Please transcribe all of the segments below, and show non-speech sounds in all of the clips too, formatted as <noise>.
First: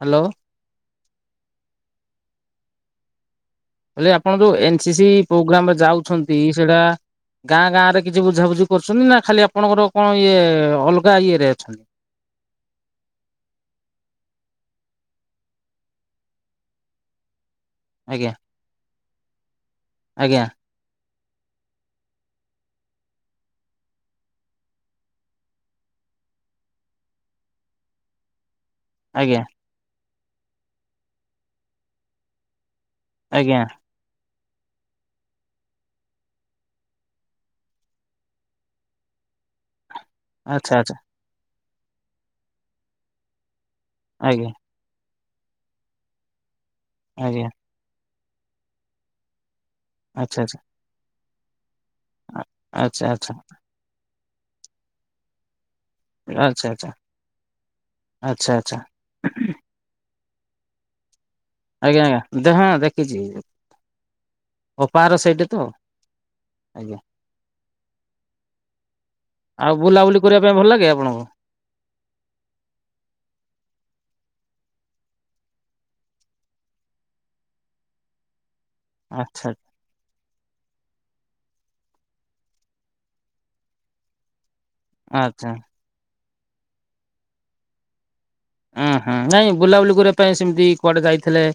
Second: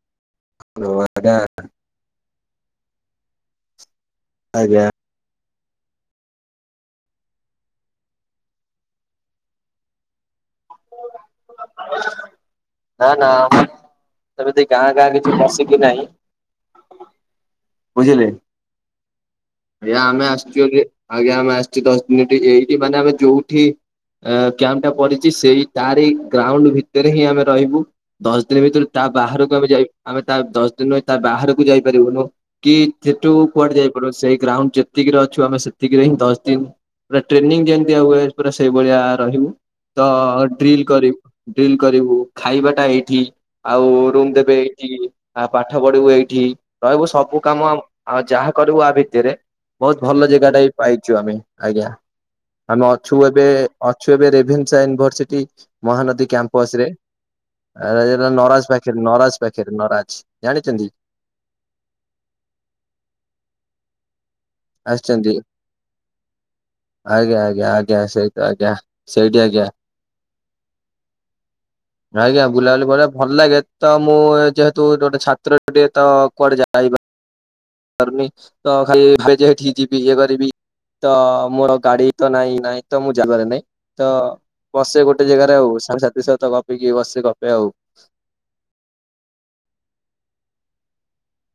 Hello ହ ଆଗା <unintelligible> <inaudible> ହେଲେ ଆପଣ ଯୋଉ ଏନ ଆଜ୍ଞା। ସ ସି ପ୍ରୋଗ୍ରାମରେ ଯାଉଛନ୍ତି ସେଇଟା ଗାଁ ଗାଁ ରେ କିଛି ବୁଝାବୁଝି କରୁଛନ୍ତି। ନା ଖାଲି ଆପଣଙ୍କର କଣ ଇଏ ଅଲଗା ଇଏ ରେ ଅଛନ୍ତି ନା ନା ଆମ ତମ ଗାଁ ଗାଁ କିଛି ବସିକି <unintelligible> <unintelligible> ବୁଝିଲେ ଆଜ୍ଞା ଆମେ ଆସିଛୁ ଆଜ୍ଞା ଆମେ ଆସିଛୁ ଦଶ ଦିନ ଏଇଠି ମାନେ ଆମେ ଯୋଉଠି ଏ କ୍ୟାମ୍ପ ଟା ପଡିଛି ସେଇ ତାର ଗ୍ରାଉଣ୍ଡ ଭିତରେ ହିଁ ଆମେ ରହିବୁ। ଦଶ ଦିନ ଭିତରେ ତା ଆଜ୍ଞା ବାହାରକୁ ଆମେ ଯାଇ ଆମେ ତା ଦଶ ଦିନ ତା ବାହାରକୁ ଯାଇପାରିବୁନୁ, କି ସେଠୁ ଆଜ୍ଞା କୁଆଡେ ଯାଇ ସେଇ ଗ୍ରାଉଣ୍ଡ ଯେତିକିରେ ଅଛୁ ଆମେ ସେତିକିରେ ହିଁ ଦଶ ଦିନ ପୁରା ଟ୍ରେନିଂ ଯେମିତି ଆ ହୁଏ, ପୁରା ସେଇଭଳିଆ ରହିବୁ। ତ ଆଚ୍ଛା ଡ୍ରିଲ ଆଚ୍ଛା କରିବୁ ଡ୍ରିଲ କରିବୁ ଖାଇବାଟା ଏଇଠି ଆଉ ରୁମ ଆଜ୍ଞା ଦେବେ ଏଇଠି ଆଉ ପାଠ ପଢିବୁ ଏଇଠି ରହିବୁ ସବୁ ଆଜ୍ଞା କାମ ଆଉ ଯାହା କରିବୁ ଆ ଭିତରେ ବହୁତ ଭଲ ଆଚ୍ଛା ଆଚ୍ଛା। ଜାଗାଟା ବି ପାଇଛୁ ଆମେ, ଆଜ୍ଞା। ଆମେ ଆଚ୍ଛା ଅଛୁ ଆଚ୍ଛା ଏବେ ଅଛୁ ଏବେ ରେଭେନ୍ସା ୟୁନିଭରସିଟି। ମହାନଦୀ ଆଚ୍ଛା ଆଚ୍ଛା କ୍ୟାମ୍ପସ ରେ, ଆଚ୍ଛା ନଜ ଆଚ୍ଛା ପାଖେରେ ନରାଜ ପାଖରେ ନରାଜ ଜାଣିଛନ୍ତି? ଆଜ୍ଞା ଆଜ୍ଞା ଦେ ହଁ ଦେଖିଛି ଅପାର ଆସିଛନ୍ତି ସେଇଟ ତ। ଆଜ୍ଞା ଆଜ୍ଞା ଆଜ୍ଞା ସେଇ ଆଜ୍ଞା ସେଇଠି ଆଜ୍ଞା। ଆଉ ବୁଲାବୁଲି କରିବା ପାଇଁ ଭଲ ଲାଗେ ଆପଣଙ୍କୁ? ଆଜ୍ଞା ବୁଲାବୁଲି ଭ ଭଲ ଲାଗେ। ତ ମୁଁ ଯେହେତୁ ଗୋଟେ ଛାତ୍ର ଟିକେ ତ କୁଆଡେ ାରୁି ତ ଖାଲି ଆଚ୍ଛା ଏଠି ଯିବି ଇଏ କରିବି <unintelligible> ତ ମୋର ଗାଡି ତ ନାଇଁ ନାଇଁ ତ ମୁଁ ଯାଗାରେ ନାାଇଁ ତ <unintelligible> ବସେ ଗୋଟେ ଆଚ୍ଛା। ଜାଗାରେ ଆଉ ସାଙ୍ଗ ସାଥିଶହ ତ ଗପିକି ବସେ ଗପେ ଆଉ ଉଁ ହୁଁ ନାଇଁ ବୁଲାବୁଲି କରିବା ପାଇଁ ସେମିତି କୁଆଡେ ଯାଇଥିଲେ?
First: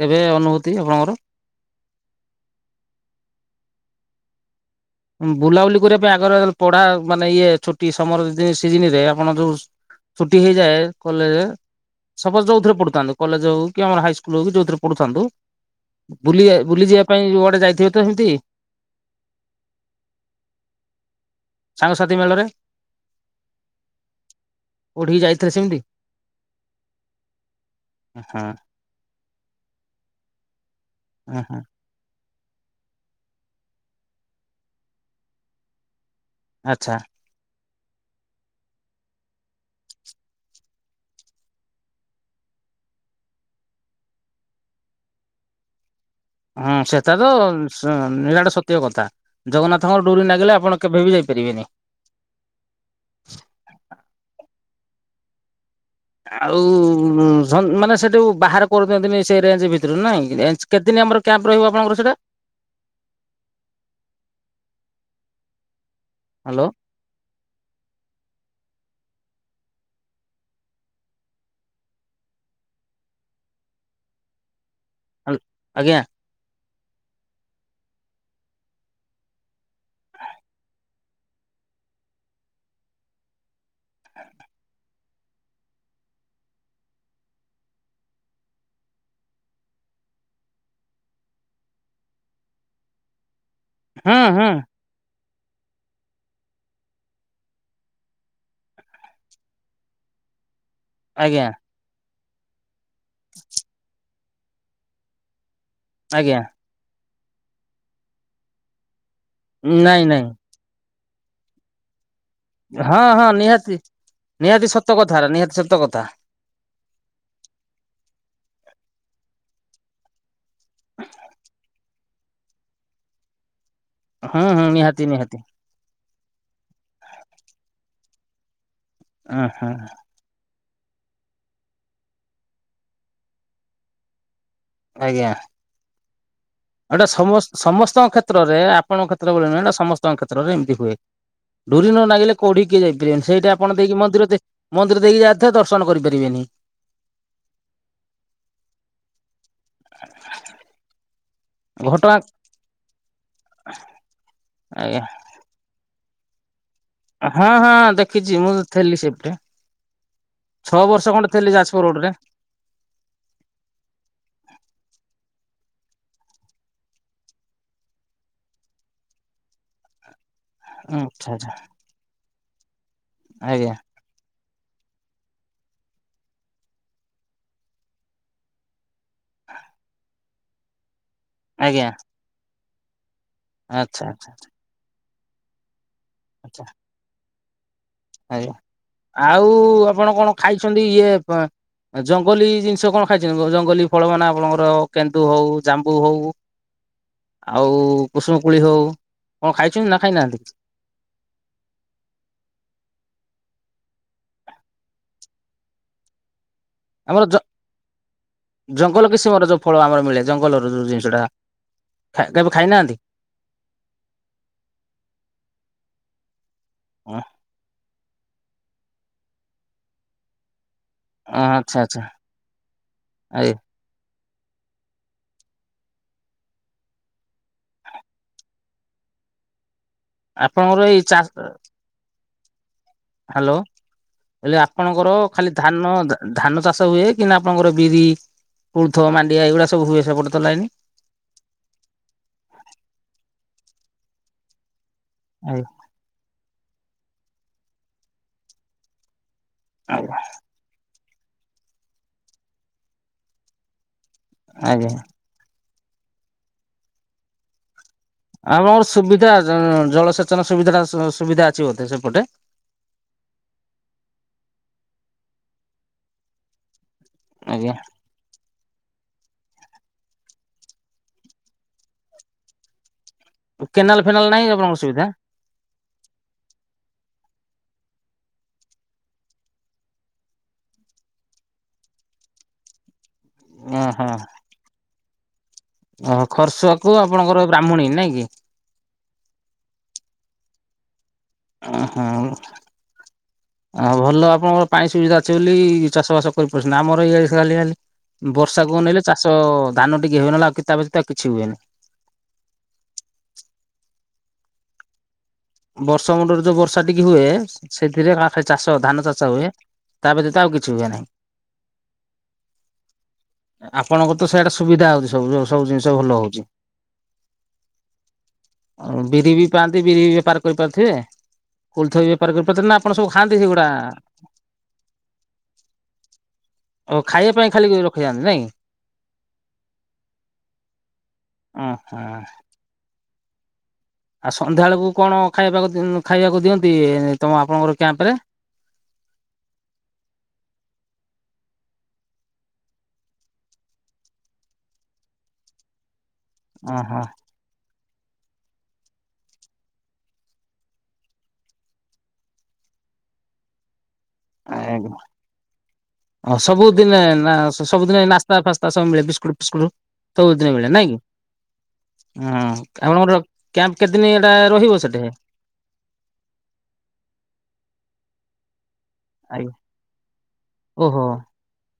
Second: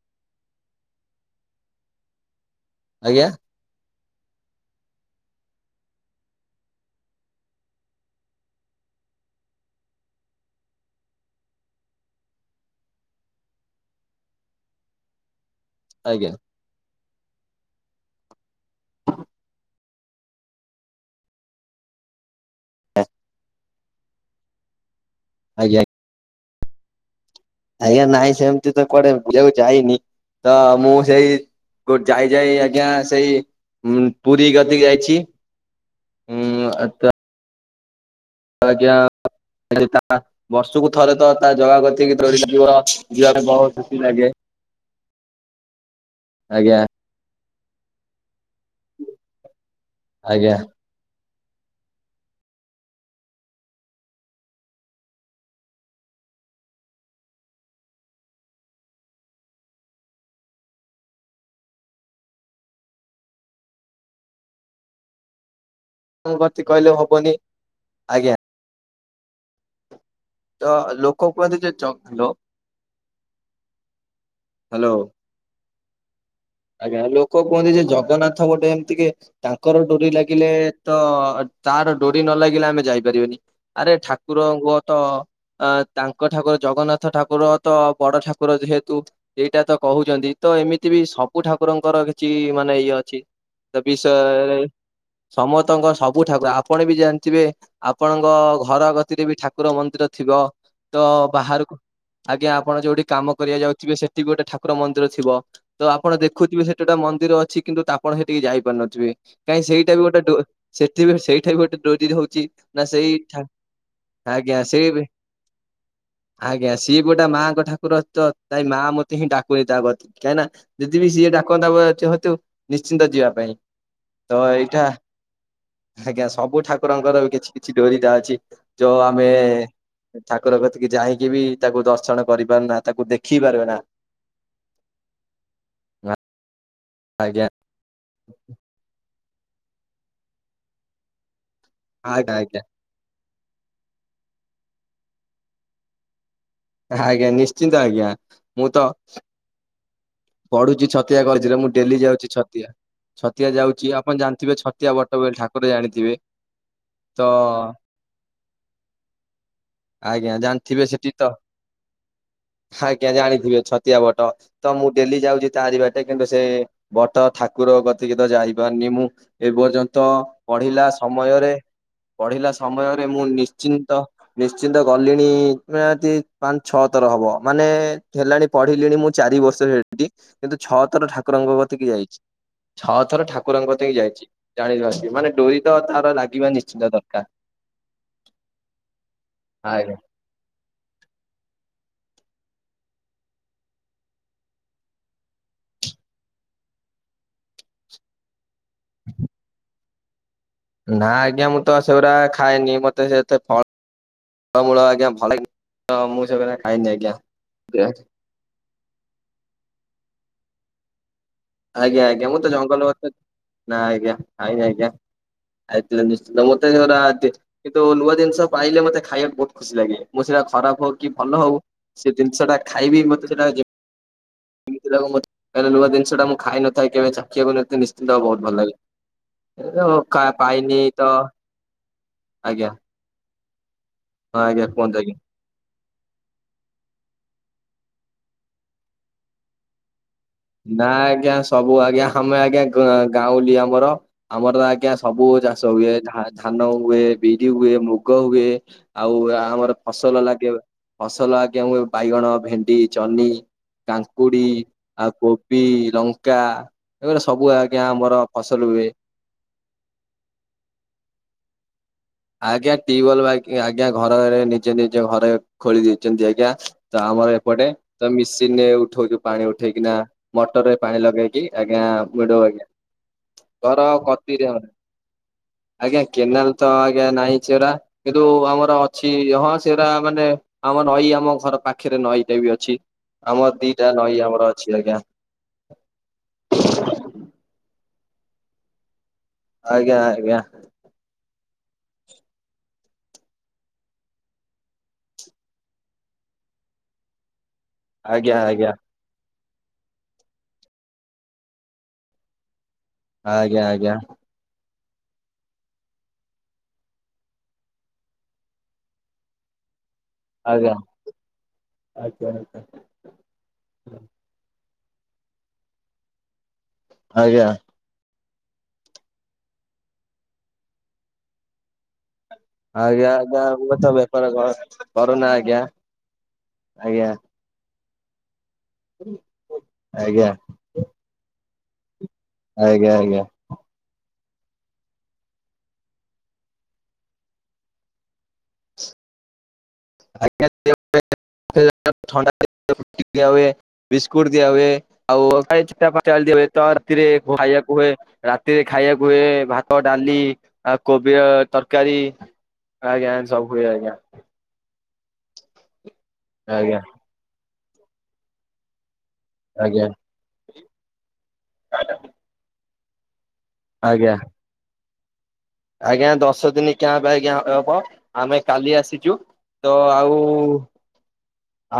କେବେ ଅନୁଭୂତି ଆପଣଙ୍କର। ଆଜ୍ଞା। ବୁଲାବୁଲି କରିବା ପାଇଁ ଆଗରେ ପଢା ମାନେ ଇଏ ଛୁଟି ସମର ସିଜିନରେ ଆପଣ ଯୋଉ ଛୁଟି ହେଇଯାଏ କଲେଜ। ସପୋଜ ଯଉଥିରେ ପଢୁଥାନ୍ତୁ। କଲେଜ ହଉ କି ଆମର ହାଇସ୍କୁଲ ହଉ କି ଯଉଥିରେ ପଢୁଥାନ୍ତୁ? ଆଜ୍ଞା। ବୁଲି ବୁଲି ଯିବା ପାଇଁ କୁଆଡେ ଯାଇଥିବେ ତ ସେମିତି। ହଁ। ସାଙ୍ଗସାଥି ମେଳରେ। ହଁ। କୋଉଠିକି ଯାଇଥିଲେ ସେମିତି। ଆଜ୍ଞା ଆଜ୍ଞା ହଁ ନାଇଁ ସେମତି ତ କୁଆଡେ ବୁଝିବାକୁ ଯାଇନି। ତ ମୁଁ ସେଇ ହ ହଁ ଗୋ ଯାଇ ଯାଇ ଆଜ୍ଞା ସେଇ ପୁରୀ ଗତିକି ଯାଇଛି। ଉଁ ଆଚ୍ଛା। ଆଜ୍ଞା <unintelligible> ବର୍ଷକୁ ଥରେ ତ ତା ଜଗା କତିକି ତା ଡୋରି ଲାଗିବ। ଯିବା ପାଇଁ ବହୁତ ଖୁସି ଲାଗେ। ହଁ ଆଜ୍ଞା ସେତା ତ ନିରାଟ ସତ୍ୟ କଥା। ଜଗନ୍ନାଥଙ୍କର ଡୋରି ଆଜ୍ଞା ନାଗିଲେ ଆପଣ କେବେବି ଯାଇପାରିବେନି। ଆଉ ମାନେ ସେଠୁ ବାହାର କରୁ ଦିଅନ୍ତିନି ସେ ରେଞ୍ଜ ଭିତରେ ନାଇଁ। କେତଦିନ ଆମର କ୍ୟାମ୍ପ ରହିବ ଆପଣଙ୍କର ସେଟା? କଣ କରତି ହ୍ୟାଲୋ କହିଲେ ହବନି ଆଜ୍ଞା। ତ ଲୋକ କୁହନ୍ତି ଯେ ଜ ଜ ହ୍ୟାଲୋ। ଆଜ୍ଞା। ଆଜ୍ଞା ଲୋକ କୁହନ୍ତି ଯେ ଜଗନ୍ନାଥ ଗୋଟେ ଏମିତିକି ତାଙ୍କର ଡୋରି ଲାଗିଲେ ତ ତାର ଡୋରି ନ ଲାଗିଲେ ଆମେ ଯାଇପାରିବାନି। ଆରେ ଠାକୁରଙ୍କ ତ ଅ ତାଙ୍କ ଠାକୁର ଜଗନ୍ନାଥ ଠାକୁର ତ ବଡ ଠାକୁର ଯେହେତୁ। ଏଇଟା ତ କହୁଛନ୍ତି ତ ଏମିତି ବିସ୍ ସବୁ ଠାକୁରଙ୍କର କିଛି ମାନେ ଇଏ ଅଛି। ହୁଁ ହୁଁ ବିଷୟରେ ସମସ୍ତଙ୍କ ସବୁ ଠାକୁର ଆପଣ ବି ଜାଣିଥିବେ। ଆପଣଙ୍କ ଘର ଗତିରେ ବି ଠାକୁର ମନ୍ଦିର ଥିବ। ତ ଆଜ୍ଞା ବାହାରକୁ ଆଜ୍ଞା ଆପଣ ଯୋଉଠି କାମ କରିବା ଯାଉଥିବେ ସେଠି ଗୋଟେ ଠାକୁର ମନ୍ଦିର ଥିବ। ତ ଆପଣ ଆଜ୍ଞା ଦେଖୁଥିବେ ସେଠି ଗୋଟେ ମନ୍ଦିର ଅଛି। କିନ୍ତୁ ଆପଣ ସେଠିକି ଯାଇପାରୁନଥିବେ। କାହିଁ ସେଇଟା ବି ନାଇଁ ଗୋଟେ ନାଇଁ ଡୋ ସେଠିବି ସେଇଠା ବି ଗୋଟେ ଡୋରି ହଉଛି। ନା ହଁ ସେଇ ହଁ ଠା ନିହାତି ଆଜ୍ଞା ନିହାତି ସେଇ ସତ ବି କଥା ନିହାତି ସତ କଥା। ଆଜ୍ଞା ସିଏ ବି ଗୋଟ ମାଙ୍କ ଠାକୁର ଅଛି। ତାଇ ମା ମତେ ହିଁ ଡାକୁନି ତା କତିକି। କାହିଁକି ନା ଯଦି ବିି ସିଏ ଡାକନ୍ତା ହେତୁ ନିଶ୍ଚିନ୍ତ ଯିବା ପାଇଁ। ତ ହୁଁ ହୁଁ ଏଇଟା ନିହାତି ନିହାତି ଆଜ୍ଞା ସବୁ ଠାକୁରଙ୍କର କିଛି କିଛି ଡୋରିଟା ଅଛି। ଯୋଉ ଆମେ ଉଁ ହୁଁ ଠାକୁର କତିକି ଯାଇକି ବି ତାକୁ ଦର୍ଶନ କରିପାରୁ ନା ତାକୁ ଦେଖି ପାର ନା। ଆଜ୍ଞା। ନାଁ। ଏଇଟା ସମ ସମସ୍ତଙ୍କ କ୍ଷେତ୍ରରେ ଆପଙ୍କ କ୍ଷେତ୍ର ବୋଲି ନୁହଁ। ଏଇଟା ସମସ୍ତଙ୍କ କ୍ଷେତ୍ରରେ ଏମିତି ହୁଏ। ଡୁରି ନ ନାଗିଲେ ଆଜ୍ଞା କୋଉଠିକି କିଏ ଯାଇପାରିବେନି। ସେଇଟା ଆପଣ ଦେଇକି ମନ୍ଦିର ମନ୍ଦିର ଦେଇକି ଯାଇଥିବେ ଦର୍ଶନ କରିପାରିବେନି। ଆଜ୍ଞା ନିଶ୍ଚିନ୍ତ ଆଜ୍ଞା ମୁଁ ତ ପଢୁଛି। ଛ ଛତିଆ କରିଥିଲେ ମୁଁ ଡେଲି ଘଟଗାଁ ଯାଉଛି ଛତିଆ। ଛତିଆ ଯାଉଛି ଆପଣ ଜାଣିଥିବେ ଛତିଆ ଆଜ୍ଞା ବଟ ବୋଲି ଠାକୁ କୁରେ ଜାଣିଥିବେ। ତ ହଁ ହଁ ଦେଖିଛି ମୁଁ ଥେଲି ସେଠି। ଆଜ୍ଞା ଛଅ ଜାଣିଥିବେ ସେଠି ବର୍ଷ ତ ଖଣ୍ଡେ ଥିଲି ଯାଜପୁର ରୋଡରେ। ଆଜ୍ଞା ଜାଣିଥିବେ ଛତିଆ ବଟ। ତ ମୁଁ ଡେଲି ଯାଉଚି ତାରି ବାଟେ କିନ୍ତୁ ସେ ବଟ ଠାକୁର କତିକିି ତ ଯାଇପାରୁନି ମୁଁ। ଏ ପର୍ଯ୍ୟନ୍ତ ପଢିଲା ଆଚ୍ଛା ଆଚ୍ଛା ସମୟରେ ପଢିଲା ସମୟରେ ମୁଁ ଆଜ୍ଞା ନିଶ୍ଚିନ୍ତ ନିଶ୍ଚିନ୍ତ ଗଲିଣି ନିହାତି ପାନ ଛଅ ଥର ହବ ମାନେ ହେଲାଣି ପଢିଲିଣି ମୁଁ ଚାରି ବର୍ଷ ହେଟି କିନ୍ତୁ ଛଅ ଥର ଠା କୁରଙ୍କ ଆଜ୍ଞା କତିକି ଯାଇଛି। ଛଅ ଥର ଠାକୁରଙ୍କ କତିକି ଆଚ୍ଛା ଯାଇଛି। ଆଚ୍ଛା ଜାଣିବା ଆସି ମାନେ ଡୋରି ତ ତାର ଲାଗିବା ଆଚ୍ଛା ନିଶ୍ଚିନ୍ତ ଦରକାର। ଆଜ୍ଞା ଆଉ ଆଜ୍ଞା ଆପଣ କଣ ଖାଇଛନ୍ତି ଇଏ ପେଁ ଏ ଜଙ୍ଗଲୀ ଜିନିଷ କଣ ଖାଇଛନ୍ତି? ଜଙ୍ଗଲୀ ଫଳ ମାନେ ଆପଣଙ୍କର କେନ୍ଦୁ ହଉ ଜାମ୍ବୁ ହଉ ଆଉ କୁସୁମୁ କୋଳି ହଉ କଣ ଖାଇଛନ୍ତି ନା ଖାଇନାହାନ୍ତି? ନା ଆଜ୍ଞା ମୁଁ ତ ସେଗୁଡା ଖାଏନି। ମୋତେ ସେ ଏତେ ଫ ଫଳ ମୂଳ ଆଜ୍ଞା ଭଲ ତ ମୁଁ ସେଗୁରା ଖାଇନି ଆଜ୍ଞା। ଆମର ଜ <unintelligible> ଜଙ୍ଗଲ କିସମର ଯୋଉ ଫଳ ଆମର ମିଳେ ଜଙ୍ଗଲରୁ ଯୋଉ ଜିନିଷଟା। ଆଜ୍ଞା ଆଜ୍ଞା ମୁଁ ତ କେବେ ଜଙ୍ଗଲ ଖାଇନାହାନ୍ତି ଏତେ ନା ଆଜ୍ଞା, ଆଜ୍ଞା, ଆଜ୍ଞା। ଆଇଥିଲେ ନିଶ୍ଚିତ ମୋତେ ସେଉରା ଏତେ କିନ୍ତୁ ନୂଆ ଜିନିଷ ପାଇଲେ ମୋତେ ଖାଇବାକୁ ବହୁତ ଖୁସି ଲାଗେ। ମୁଁ ସେଇଆ ଖରାପ ହଉ କି ଭଲ ହଉ ଆଚ୍ଛା ଆଚ୍ଛା ସେ ଜିନିଷ ଟା ଖାଇବି ମୋତେ ସେଟା ଆଜ୍ଞା ଯେ ଯେମତି ଲାଗୁ ମୋତେ ଏଟା ନୂଆ ଜିନିଷଟା ମୁଁ ଖାଇନଥାଏ କେବେ ଚାଖିିବାକୁ ନଥି ନିଶ୍ଚିନ୍ତ ଆଉ ବହୁତ ଭଲ ଲାଗେ। <unintelligible> କା ପାଇନି ଆପଣଙ୍କର ଏଇ ତ ଚା ଆଜ୍ଞା। ହାଲୋ, ହଁ ହେଲେ ଆଜ୍ଞା କୁହନ୍ତୁ ଆଜ୍ଞା। ଆପଣଙ୍କର ଖାଲି ଧାନ ଦା- ଧାନ ଚାଷ ହୁଏ କି ନା ଆପଣଙ୍କର ବିରି କୁଳୁଥ, ମାଣ୍ଡିଆ ଏଗୁଡ଼ାକ ସବୁ ହୁଏ ସେପଟ ତ ନାଇ ନା ଆଜ୍ଞା ସବୁ ଆଜ୍ଞା ଆମେ ଆଜ୍ଞା ଗ-ଗାଉଁଲି ଆମର ଆମର ତ ଆଜ୍ଞା ସ ସବୁ ଚାଷ ଆଜ୍ଞା ହୁଏ ଧା-ଧାନ ହୁଏ, ବିରି ହୁଏ, ମୁଗ ହୁଏ, ଆଉ ଆ, ଆମର ଫସଲ ଲାଗେ ଫସଲ ଆଜ୍ଞା ହୁଏ ବାଇଗଣ, ଭେଣ୍ଡି, ଜହ୍ନି, କାଙ୍କୁଡି ଆଜ୍ଞା ଆଉ କୋବି, ଲଙ୍କା ଏଗୁରା ସବୁ ଆଜ୍ଞା ଆମର ଫସଲ ହୁଏ। ଆପଣଙ୍କର ସୁବିଧା ଜ-ଜଳସେଚନ ସୁବିଧା ଟା ସୁ-ସୁବିଧା ଅଛି ବୋଧେ ସେପଟେ? ଆଜ୍ଞା ଟିୱଲ୍ ଆ, ଆଜ୍ଞା ଘରରେ ନିଜେ ନିଜ ଘରେ ଖୋଳି ଦେଇଛନ୍ତି ଆଜ୍ଞା। ତ ଆମର ଏପଟେ ଆଜ୍ଞା। ତ ମିସିନ ରେ ଉଠଉଚୁ ପାଣି ଉଠେଇକିନା ମଟର ରେ ପାଣି ଲଗେଇକି ଆଜ୍ଞା ମିଡୁ ଆଜ୍ଞା। ଘର କେନାଲ ଫେନାଲ ନାହିଁ କତିରେ ଆପଣଙ୍କର ସୁବିଧା ଆଜ୍ଞା କେନାଲ୍ ତ ଆ ଆଜ୍ଞା ନାଇଁ ସେରା କିନ୍ତୁ ଆମର ଅଛି। ହଁ ସେଟା ମାନେ ଆମ ନଈ ଆମ ଘର ପାଖରେ ନଈଟା ବି ଅଛି। ଆମର ଦିଟା ଓହୋ ନଈ ଆମର ଅଛି ଆଜ୍ଞା। ଓହୋ, ଖରସୁଆକୁ ଆପଣଙ୍କର ବ୍ରାହ୍ମଣୀ ନାଇଁ କି? ଆଜ୍ଞା, ଆଜ୍ଞା। ଅଁ, ହଁ। ହଁ ଭଲ ଆପଣଙ୍କର ପାଣି ସୁବିଧା ଅଛି ବୋଲି ଚାଷ ବାସ କରିପାରୁଛନ୍ତି, ଆମର ଇଆଡେ ଖାଲି ଖାଲି ଆଜ୍ଞା ଆଜ୍ଞା। ବର୍ଷାକୁ ଅନେଇଲେ ଚାଷ ଧାନ ଟିକେ ହୁଏ। ନହେଲେ ଆଉ କି ତା ବ୍ୟତୀତ ଆଉ କିଛି ହୁଏନି। ଆଜ୍ଞା, ଆଜ୍ଞା। ବର୍ଷ ମୁଣ୍ଡରେ ଯୋଉ ବର୍ଷା ଟିକେ ହୁଏ, ସେଥିରେ ଆ, ଖାଲି ଚାଷ ଧାନ ଚାଷ ହୁଏ। ତା ବ୍ୟତୀତ ଆଉ କିଛି ଆଜ୍ଞା ହୁଏ ନାହିଁ। ଆପଣଙ୍କର ତ ସିଆଡେ ସୁବିଧା ହଉଚି ସବୁର ସବୁ ଜିନିଷ ଭଲ ହଉଚି। ଆଜ୍ଞା। ଆଉ ବିରି ବି ପାଆନ୍ତି, ବିରି ବି ବେପାର କରିପାରୁଥିବେ। କୋଳଥ ବେ ଆଜ୍ଞା, ଆଜ୍ଞା ଆମେ ତ ବେପାର କର କରୁନା ଆଜ୍ଞା। ଓ ଆଜ୍ଞା ଖାଇବା ପାଇଁ ଖାଲି ରଖିଥାଆନ୍ତି ନାଇଁ? ଆଜ୍ଞା। ଆଚ୍ଛା। ଆଜ୍ଞା, ଆଜ୍ଞା। ଆଉ ସନ୍ଧ୍ୟା ବେଳକୁ କଣ ଖାଇବାକୁ ଖାଇଆକୁ ଦିଅନ୍ତି ତମ ଆପଣଙ୍କର କ୍ୟାମ୍ପ ରେ। <unintelligible> ଦିଆ ହଏ ବିସ୍କୁଟ ଦିଆ ହୁଏ। <unintelligible> ଖାଇବାକୁ ଓହୋ ହୁଏ ରାତିରେ ଖାଇବାକୁ ହୁଏ ଭାତ ଡାଲି। ଆଉ କୋବି ଆ ତରକାରୀ ଆଜ୍ଞା ଏଁତି ସବୁ ହୁଏ ଆଜ୍ଞା। ଏହାକୁ ଆଉ ଆଜ୍ଞା ସବୁଦିନେ ସବୁଦିନେ ନାସ୍ ସ୍ତା ଫାସ୍ତା ସବୁ ମିଳେ ସବୁ ବିସ୍କୁଟୁ ପିସ୍କୁଟ୍। ଆଜ୍ଞା ସବୁ ଦିନେ ମିଳେ ନାଇଁ କି ଉଁ ଆପଣଙ୍କର କ୍ୟାମ୍ପ କେତେ ଦିନ ଆଜ୍ଞା ଏଟା। ରହିବ ସେଠେ। ଆଜ୍ଞା ଦଶ ଦିନ କ୍ୟାମ୍ପ ଆଜ୍ଞା ହେବ ଆମେ କାଲି ଆସିଛୁ ଆଜ୍ଞା। ତ ଆଉ। ଓହୋ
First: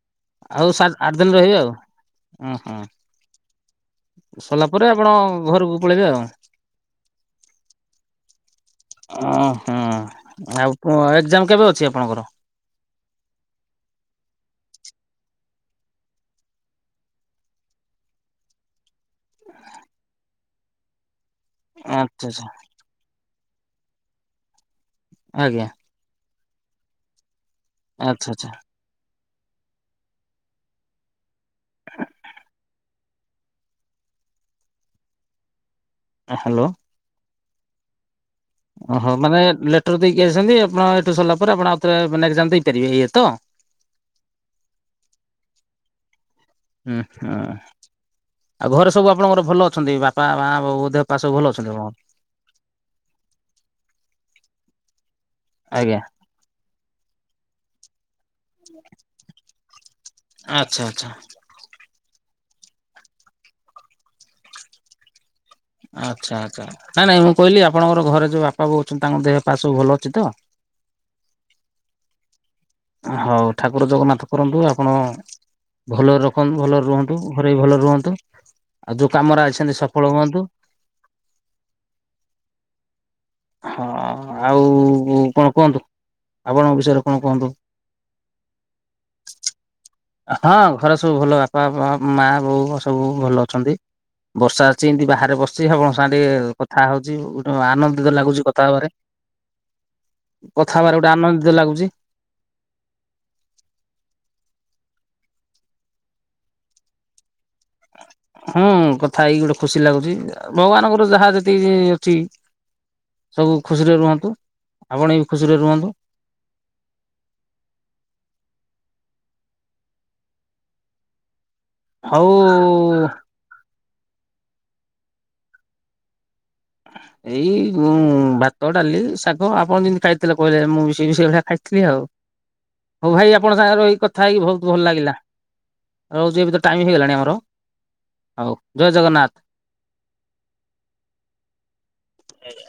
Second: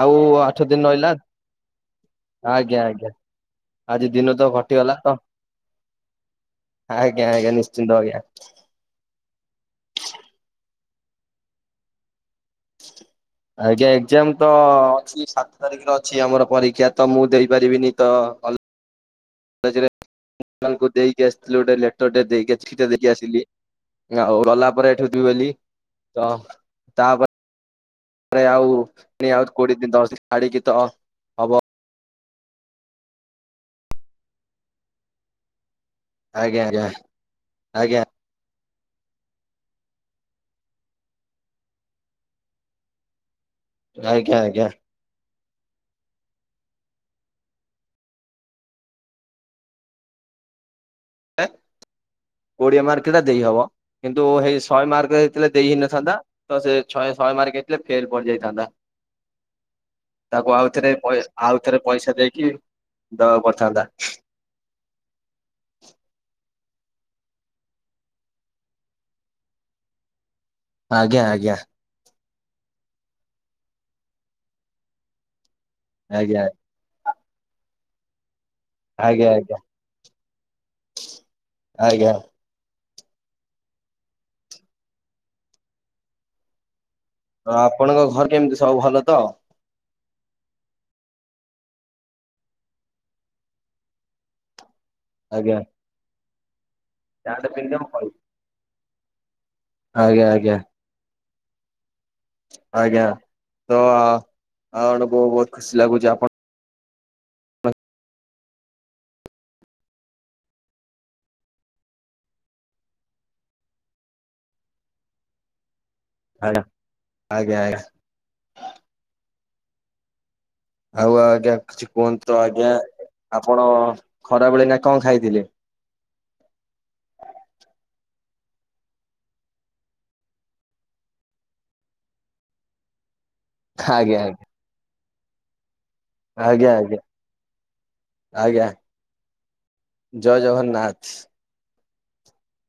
ଆଉ ଆଠ ଆଉ ଦିନ ସାତ ରହିଲା ଆଠ ଦିନ ରହିବେ ଆଉ ଉଁ ହୁଁ। ଆଜ୍ଞା ଆଜ୍ଞା ଆଜି ଦିନ ତ ସରିଲା ପରେ ଘଟିଗଲା ତ ଆପଣ ଘରକୁ ପଳେଇବେ ଆଉ‌। ଆଜ୍ଞା ଆଜ୍ଞା ନିଶ୍ଚିନ୍ତ ଆଜ୍ଞା। ଓ ହଁ ଆଉ ପୁ ଏକ୍ଜାମ କେବେ ଅଛି ଆପଣଙ୍କର? ଆଜ୍ଞା ଏକ୍ଜାମ ତ ଅଛି ସାତ ତାରିଖରେ ଅଛି, ଆମର ପରୀକ୍ଷା ତ ମୁଁ ଦେଇପାରିବିନି ତ। କଲେଜ ରେ ତାଙ୍କୁ ଦେଇକି ଆସିଥିଲି, ଗୋଟେ ଲେଟରେ ଆଚ୍ଛା ଆଚ୍ଛା ଦେଇକି ଆଇଛି। ଦେଇ ଦେଇକି ଆସିଲି ଆଉ ଗଲା ପରେ, ଏଠୁ ଯିବି ବୋଲି ଆଜ୍ଞା ତ ତାପରେ। ଆଚ୍ଛା ପରେ ଆଚ୍ଛା। ଆଉ ପୁଣି ଆଉ କୋଡିିଏ ଦିନ ଛାଡିକିତ। <inaudible> ଆଜ୍ଞା ହ୍ୟାଲୋ ଆଜ୍ଞା ଆଜ୍ଞା। ଓହୋ ମାନେ ଲେଟର ଦେଇକି ଆସିଛନ୍ତି, ଆପଣ ଏଠୁ ସରିଲା ପରେ ଆପଣ ଆଉଥରେ ମାନେ ଏକ୍ସାମ ଦେଇପାରିବେ ଏୟା ତ। ଆଜ୍ଞା ଆଜ୍ଞା। ହୁଁ ହୁଁ ଆଉ ଘରେ ସବୁ ଆପଣଙ୍କର ଭଲ ଅଛନ୍ତି ବାପା, ମା, ବୋଉ ଦେହ। ପା ସବୁ ଭଲ ଅଛନ୍ତି ମ। କୋଡିଏ ମାର୍କଟା ଦେଇହବ କିନ୍ତୁ ହେଇ ଶହେ ମାର୍କ ହେଇଥିଲା ଦେଇ ଆଜ୍ଞା। ହେଇନଥାନ୍ତା। ତ ସେ ଛହେ ଶହେ ମାର୍କ ହେଇଥିଲେ ଫେଲ ପଡିଯାଇଥାନ୍ତା। ତାକୁ ଆଉ ଆଚ୍ଛା ଥରେ ଆଚ୍ଛା। ପଏ ଆଉ ଥରେ ପଏସା ଦେଇକି ଦବାକୁ ‌ପଡିଥାନ୍ତା। ଆଚ୍ଛା ଆଚ୍ଛା ନାଇଁ ନାଇଁ, ମୁଁ କହିଲି ଆପଣଙ୍କର ଘରେ ଯୋଉ ବାପା, ବୋଉ ଅଛନ୍ତି ତାଙ୍କ ଦେହ ପା ସବୁ ଭଲ ଅଛି ତ? ଆଜ୍ଞା ଆଜ୍ଞା।। ହଉ ଠାକୁର ଜଗନ୍ନାଥ କରନ୍ତୁ, ଆପଣ ଭଲ ଆଜ୍ଞା ରଖନ୍ତୁ, ଭଲରେ ରୁହନ୍ତୁ। ଘରେ ବି ଭଲ ରୁହନ୍ତୁ, ଆଉ ଯୋଉ ଆଜ୍ଞା କାମରେ ଆଇଛନ୍ତି ସଫଳ ହୁଅନ୍ତୁ। ଆଜ୍ଞା। ହଁ ଆଉ କଣ କୁହନ୍ତୁ ଆପଣଙ୍କ ବିଷୟରେ? କଣ କୁହନ୍ତୁ? ଆପଣଙ୍କ ଘରେ କେମିତି ସବୁ ଭଲ ତ? ହଁ ଘରେ ସବୁ ଭଲ, ବାପା, ଆଉ ମା, ବୋଉ ସବୁ ଭଲ ଅଛନ୍ତି। ବର୍ଷା ଆସିଛି ଏମିତି ବାହାରେ ଆଜ୍ଞା ବସିଛି ଆପଣଙ୍କ ସାଙ୍ଗେ ଟିକେ କଥା ହଉଛି ଗୋଟେ ଆଜ୍ଞା ଆନନ୍ଦ। ଲାଗୁଛି କଥା ହେବରେ। ଆଜ୍ଞା ଆଜ୍ଞା। କଥାହବାରେ ଗୋଟେ ଆନନ୍ଦିତ ଲାଗୁଛି। ଆଜ୍ଞା ତ ଆପଣ କୁ ବହୁତ ଖୁସି ଲାଗୁଛି ଆପଣ। ହଁ କଥା ଏଇକି ଗୋଟେ ଖୁସି ଲାଗୁଛି ଭଗବାନଙ୍କର ଯାହା ଯେତିକି ଅଛି। ସବୁ ଖୁସିରେ ରୁହନ୍ତୁ ଆପଣ‌ ବି ଖୁସିରେ ରୁହନ୍ତୁ। ଆଜ୍ଞା ଆଜ୍ଞା ଆଜ୍ଞା। ଆଉ ଆଜ୍ଞା କିଛି ହଉ କୁହନ୍ତୁ ତ ଆଜ୍ଞା ଆପଣ ଖରାବେଳେ ଏଇନା କଣ ଖାଇଥିଲେ। ଏଇ ଉଁ ଭାତ ଡାଲି ଶାଗ ଆପଣ ଯେମିତି ଖାଇଥିଲେ କହିଲେ ମୁଁ ବି ସେଇ ସେଇ ଭଳିଆ ଖାଇଥିଲି ଆଉ। ହଉ ଭାଇ ଆପଣଙ୍କ ସାଙ୍ଗରେ ଏଇ କଥା ଆଜ୍ଞା ହେଇକି ଆଜ୍ଞା ବହୁତ ଭଲ ଲାଗିଲା। ରହୁଛି ଏବେ ତ ଆଜ୍ଞା ଟାଇମ ଆଜ୍ଞା ହେଇଗଲାଣି ଆମର ହଉ ଆଜ୍ଞା ଜୟ ଜଗନ୍ନାଥ। ଜୟ ଜଗନ୍ନାଥ। ଆଜ୍ଞା।